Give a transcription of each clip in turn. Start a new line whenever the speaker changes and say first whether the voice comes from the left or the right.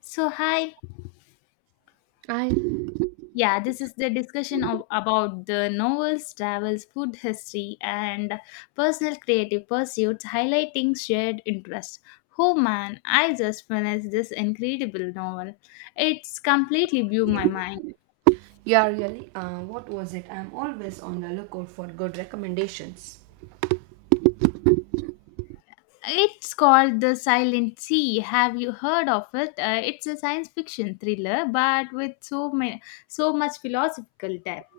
left: So, hi. Yeah, this is the discussion of, about the novels, travels, food history, and personal creative pursuits highlighting shared interests. Oh man, I just finished this incredible novel. It's completely blew my mind.
right: Yeah, really. What was it? I'm always on the lookout for good recommendations.
left: It's called The Silent Sea. Have you heard of it? It's a science fiction thriller, but with so much philosophical depth.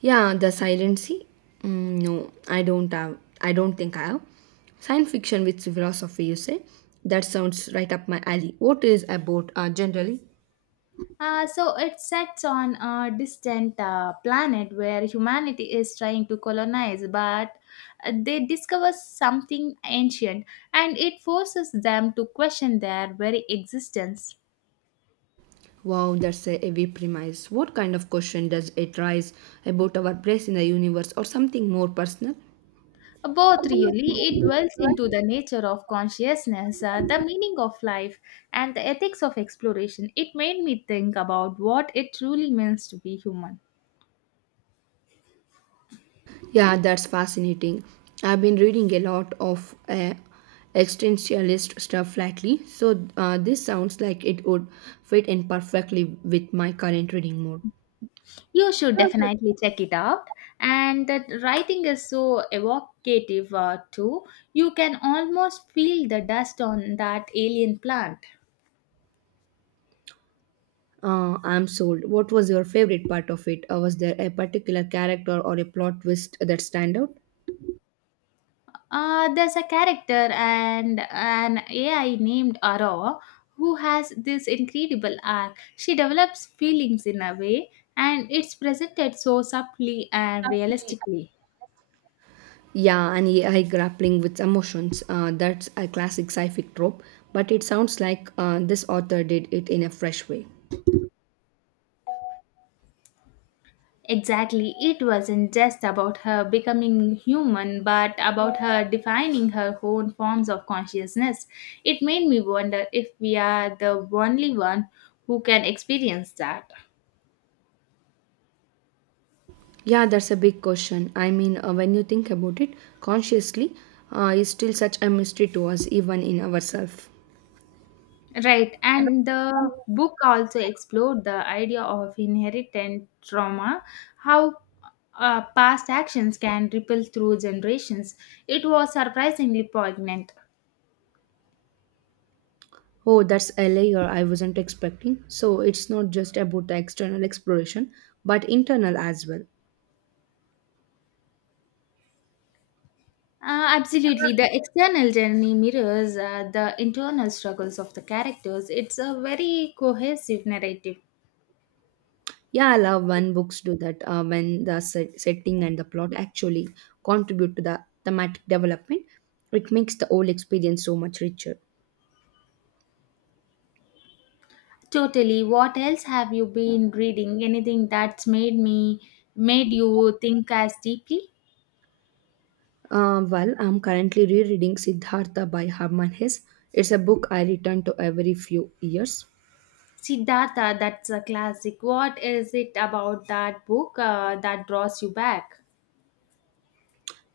right: Yeah, The Silent Sea. No, I don't have. I don't think I have. Science fiction with philosophy, you say? That sounds right up my alley. What is about generally?
left: So it sets on a distant planet where humanity is trying to colonize, but they discover something ancient and it forces them to question their very existence.
right: Wow, that's a heavy premise. What kind of question does it raise about our place in the universe or something more personal?
left: Both really, it dwells into the nature of consciousness, the meaning of life, and the ethics of exploration. It made me think about what it truly means to be human.
right: Yeah, that's fascinating. I've been reading a lot of existentialist stuff lately, so this sounds like it would fit in perfectly with my current reading mode.
left: You should definitely check it out. And the writing is so evocative too. You can almost feel the dust on that alien plant.
right: I'm sold. What was your favorite part of it? Was there a particular character or a plot twist that stand out?
left: There's a character and an AI named Ara who has this incredible arc. She develops feelings in a way, and it's presented so subtly and realistically.
right: Yeah, and AI grappling with emotions. That's a classic sci-fi trope, but it sounds like this author did it in a fresh way.
left: Exactly, it wasn't just about her becoming human, but about her defining her own forms of consciousness. It made me wonder if we are the only one who can experience that.
right: Yeah, that's a big question. I mean, when you think about it consciously, is still such a mystery to us, even in ourselves.
left: Right, and the book also explored the idea of inherited trauma, how past actions can ripple through generations. It was surprisingly poignant.
right: Oh, that's a layer I wasn't expecting. So it's not just about the external exploration, but internal as well.
left: Absolutely. The external journey mirrors the internal struggles of the characters. It's a very cohesive narrative.
right: Yeah, I love when books do that, when the setting and the plot actually contribute to the thematic development. It makes the whole experience so much richer.
left: Totally. What else have you been reading? Anything that's made you think as deeply?
right: Well, I'm currently rereading Siddhartha by Herman Hesse. It's a book I return to every few years.
left: Siddhartha, that's a classic. What is it about that book that draws you back?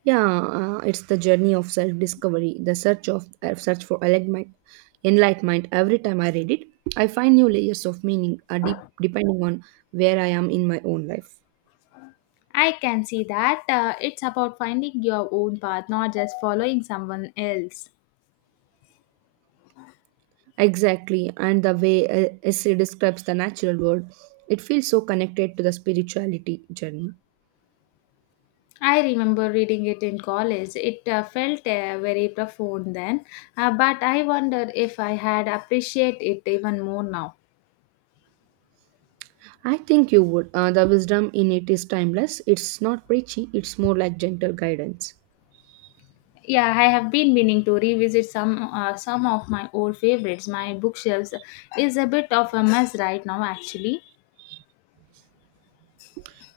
right: Yeah, it's the journey of self-discovery, the search for enlightenment. Enlightenment. Every time I read it, I find new layers of meaning, depending on where I am in my own life.
left: I can see that it's about finding your own path, not just following someone else.
right: Exactly, and the way Hesse describes the natural world, it feels so connected to the spirituality journey.
left: I remember reading it in college. It felt very profound then, but I wonder if I had appreciate it even more now.
right: I think you would. The wisdom in it is timeless. It's not preachy, it's more like gentle guidance.
left: Yeah, I have been meaning to revisit some of my old favorites. My bookshelves is a bit of a mess right now, actually.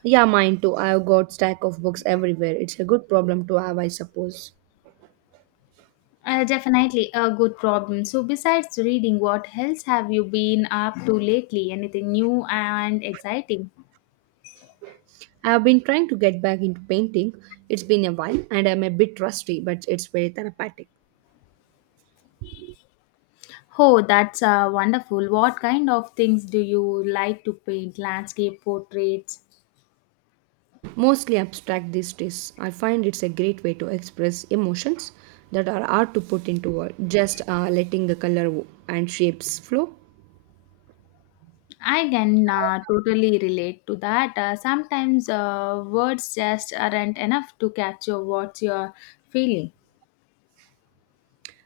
right: Yeah, mine too. I've got stack of books everywhere. It's a good problem to have, I suppose.
left: Definitely a good problem. So, besides reading, what else have you been up to lately? Anything new and exciting?
right: I've been trying to get back into painting. It's been a while and I'm a bit rusty, but it's very therapeutic.
left: Oh, that's wonderful. What kind of things do you like to paint? Landscape portraits?
right: Mostly abstract these days. I find it's a great way to express emotions that are hard to put into words. Just letting the color and shapes flow.
left: I can totally relate to that. Sometimes words just aren't enough to capture what you're feeling.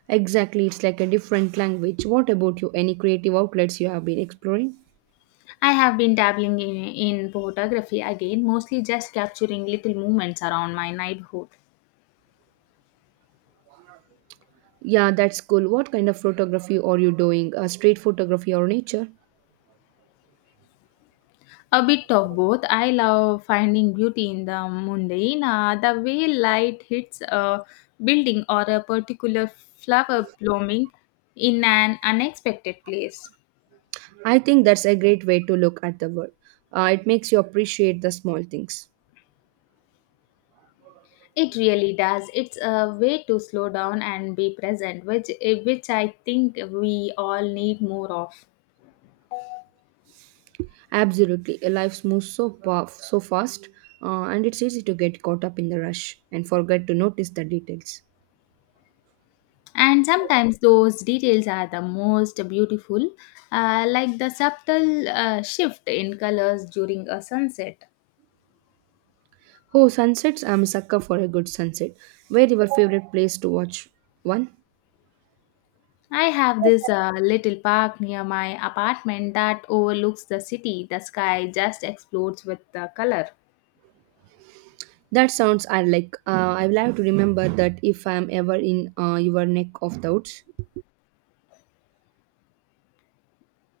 right: Exactly, it's like a different language. What about you? Any creative outlets you have been exploring?
left: I have been dabbling in photography again, mostly just capturing little moments around my neighborhood.
right: Yeah, that's cool. What kind of photography are you doing? Street photography or nature?
left: A bit of both. I love finding beauty in the mundane, the way light hits a building or a particular flower blooming in an unexpected place.
right: I think that's a great way to look at the world. It makes you appreciate the small things.
left: It really does. It's a way to slow down and be present, which I think we all need more of.
right: Absolutely. Life moves so fast, and it's easy to get caught up in the rush and forget to notice the details.
left: And sometimes those details are the most beautiful, like the subtle shift in colors during a sunset.
right: Oh, sunsets! I'm a sucker for a good sunset. Where your favorite place to watch one?
left: I have this little park near my apartment that overlooks the city. The sky just explodes with the color.
right: That sounds I like. I will have to remember that if I am ever in your neck of the woods.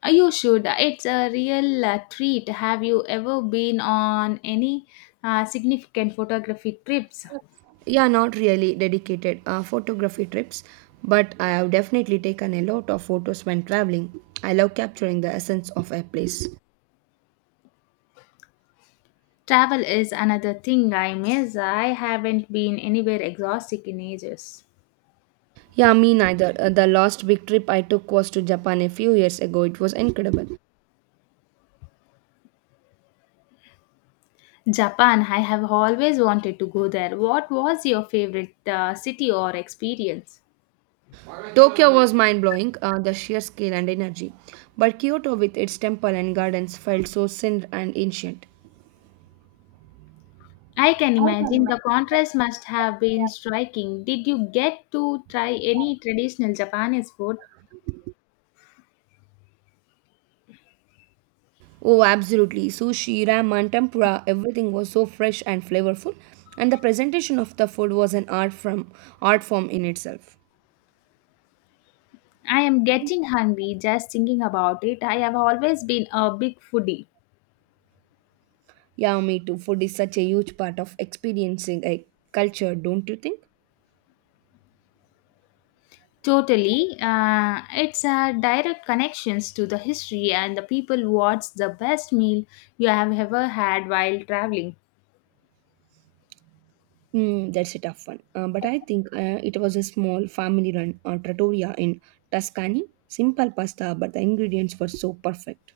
left: You should. It's a real treat. Have you ever been on any significant photography trips?
right: Yeah, not really dedicated photography trips, but I have definitely taken a lot of photos when traveling. I love capturing the essence of a place.
left: Travel is another thing I miss. I haven't been anywhere exotic in ages.
right: Yeah, me neither. The last big trip I took was to Japan a few years ago. It was incredible.
left: Japan, I have always wanted to go there. What was your favorite city or experience?
right: Tokyo was mind blowing, the sheer scale and energy. But Kyoto, with its temple and gardens, felt so sin and ancient.
left: I can imagine the contrast must have been striking. Did you get to try any traditional Japanese food?
right: Oh, absolutely. Sushi, ramen, tempura, everything was so fresh and flavorful, and the presentation of the food was an art form in itself.
left: I am getting hungry just thinking about it. I have always been a big foodie.
right: Yeah, me too. Food is such a huge part of experiencing a culture, don't you think?
left: Totally. It's direct connections to the history and the people. What's the best meal you have ever had while traveling?
right: That's a tough one. But I think it was a small family run trattoria in Tuscany. Simple pasta, but the ingredients were so perfect.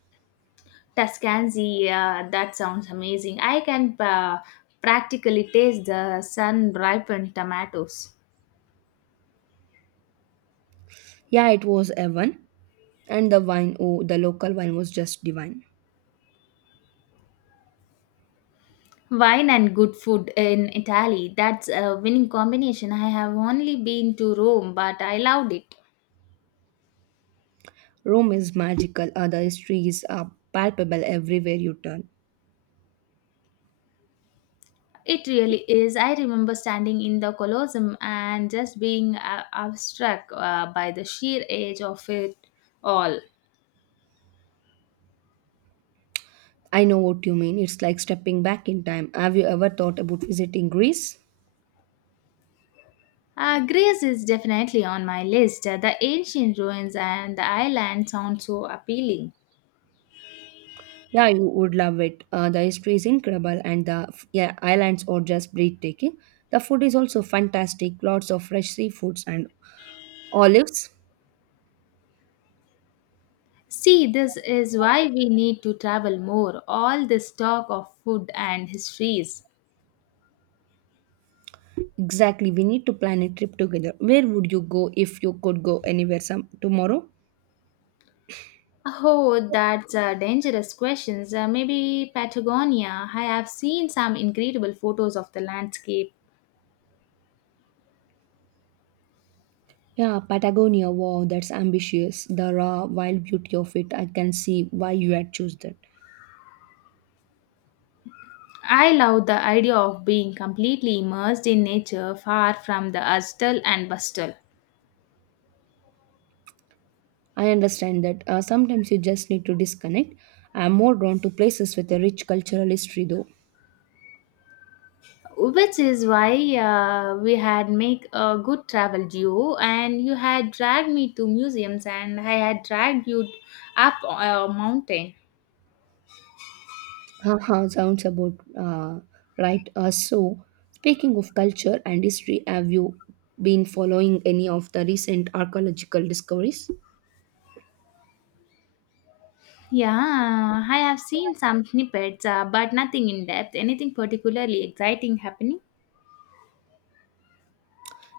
left: Tuscanzi, that sounds amazing. I can practically taste the sun ripened tomatoes.
right: Yeah, it was a one, and the wine, oh, the local wine was just divine.
left: Wine and good food in Italy. That's a winning combination. I have only been to Rome, but I loved it.
right: Rome is magical, the histories are palpable everywhere you turn.
left: It really is. I remember standing in the Colosseum and just being struck by the sheer age of it all.
right: I know what you mean. It's like stepping back in time. Have you ever thought about visiting Greece?
left: Greece is definitely on my list. The ancient ruins and the island sound so appealing.
right: Yeah, you would love it. The history is incredible, and yeah, islands are just breathtaking. The food is also fantastic. Lots of fresh seafoods and olives.
left: See, this is why we need to travel more. All this talk of food and histories.
right: Exactly. We need to plan a trip together. Where would you go if you could go anywhere some tomorrow?
left: Oh, that's a dangerous question. Maybe Patagonia. I have seen some incredible photos of the landscape.
right: Yeah, Patagonia, wow, that's ambitious. The raw, wild beauty of it, I can see why you had choose that.
left: I love the idea of being completely immersed in nature, far from the hustle and bustle.
right: I understand that sometimes you just need to disconnect. I'm more drawn to places with a rich cultural history, though.
left: Which is why we had make a good travel duo, and you had dragged me to museums, and I had dragged you up a mountain.
right: Haha, sounds about right. So, speaking of culture and history, have you been following any of the recent archaeological discoveries?
left: Yeah, I have seen some snippets, but nothing in depth. Anything particularly exciting happening?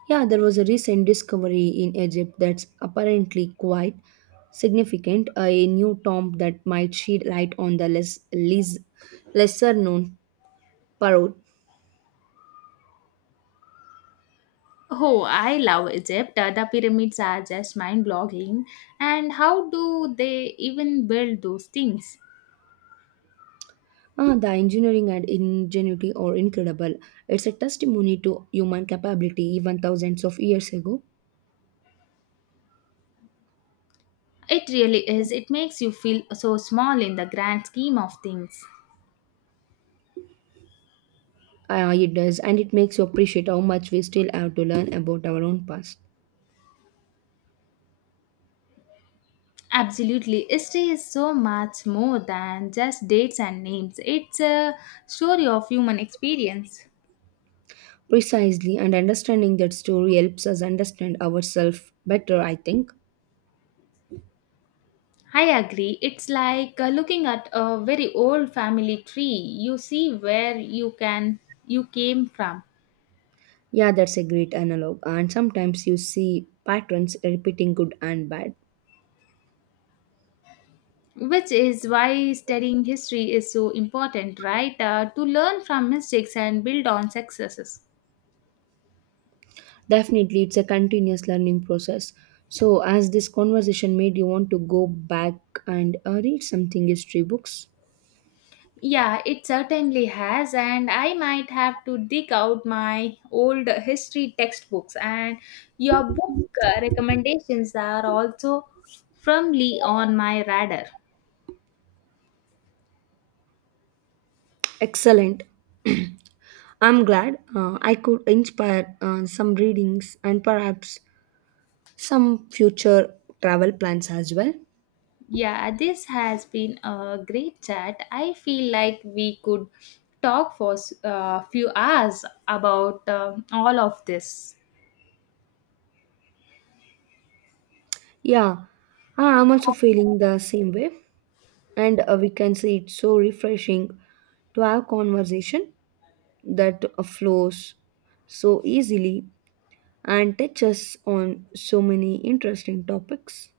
right: Yeah, there was a recent discovery in Egypt that's apparently quite significant. A new tomb that might shed light on the lesser known Parod.
left: Oh, I love Egypt. The pyramids are just mind blogging. And how do they even build those things?
right: Ah, the engineering and ingenuity are incredible. It's a testimony to human capability even thousands of years ago.
left: It really is. It makes you feel so small in the grand scheme of things.
right: Ah, it does, and it makes you appreciate how much we still have to learn about our own past.
left: Absolutely. History is so much more than just dates and names, it's a story of human experience.
right: Precisely, and understanding that story helps us understand ourselves better, I think.
left: I agree. It's like looking at a very old family tree. You see where you came from.
right: Yeah, that's a great analog. And sometimes you see patterns repeating good and bad.
left: Which is why studying history is so important, right? To learn from mistakes and build on successes.
right: Definitely, it's a continuous learning process. So, as this conversation made you want to go back and read something history books,
left: Yeah, it certainly has, and I might have to dig out my old history textbooks. And your book recommendations are also firmly on my radar.
right: excellent. I'm glad I could inspire some readings and perhaps some future travel plans as well.
left: Yeah, this has been a great chat. I feel like we could talk for a few hours about all of this.
right: Yeah, I'm also feeling the same way, and we can see it's so refreshing to have conversation that flows so easily and touches on so many interesting topics.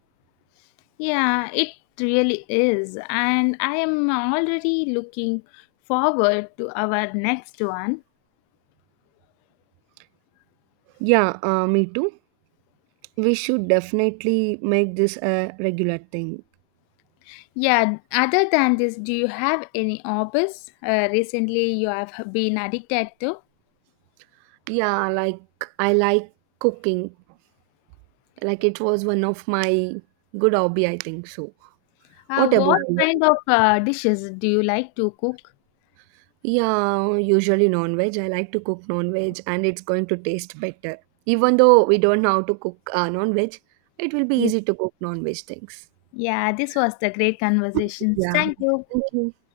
left: Yeah, it really is. And I am already looking forward to our next one.
right: Yeah, me too. We should definitely make this a regular thing.
left: Yeah, other than this, do you have any hobbies recently you have been addicted to?
right: Yeah, like I like cooking. Like it was one of my good hobby, I think so.
left: Uh,
right: What about
left: what kind
right: you?
left: of dishes do you like to cook?
right: Yeah, usually non-veg. I like to cook non-veg and it's going to taste better. Even though we don't know how to cook non-veg, it will be
left: Yeah.
right: easy to cook non-veg things.
left: Yeah, this was the great conversations.
right: Yeah.
left: Thank you.
right: Thank you.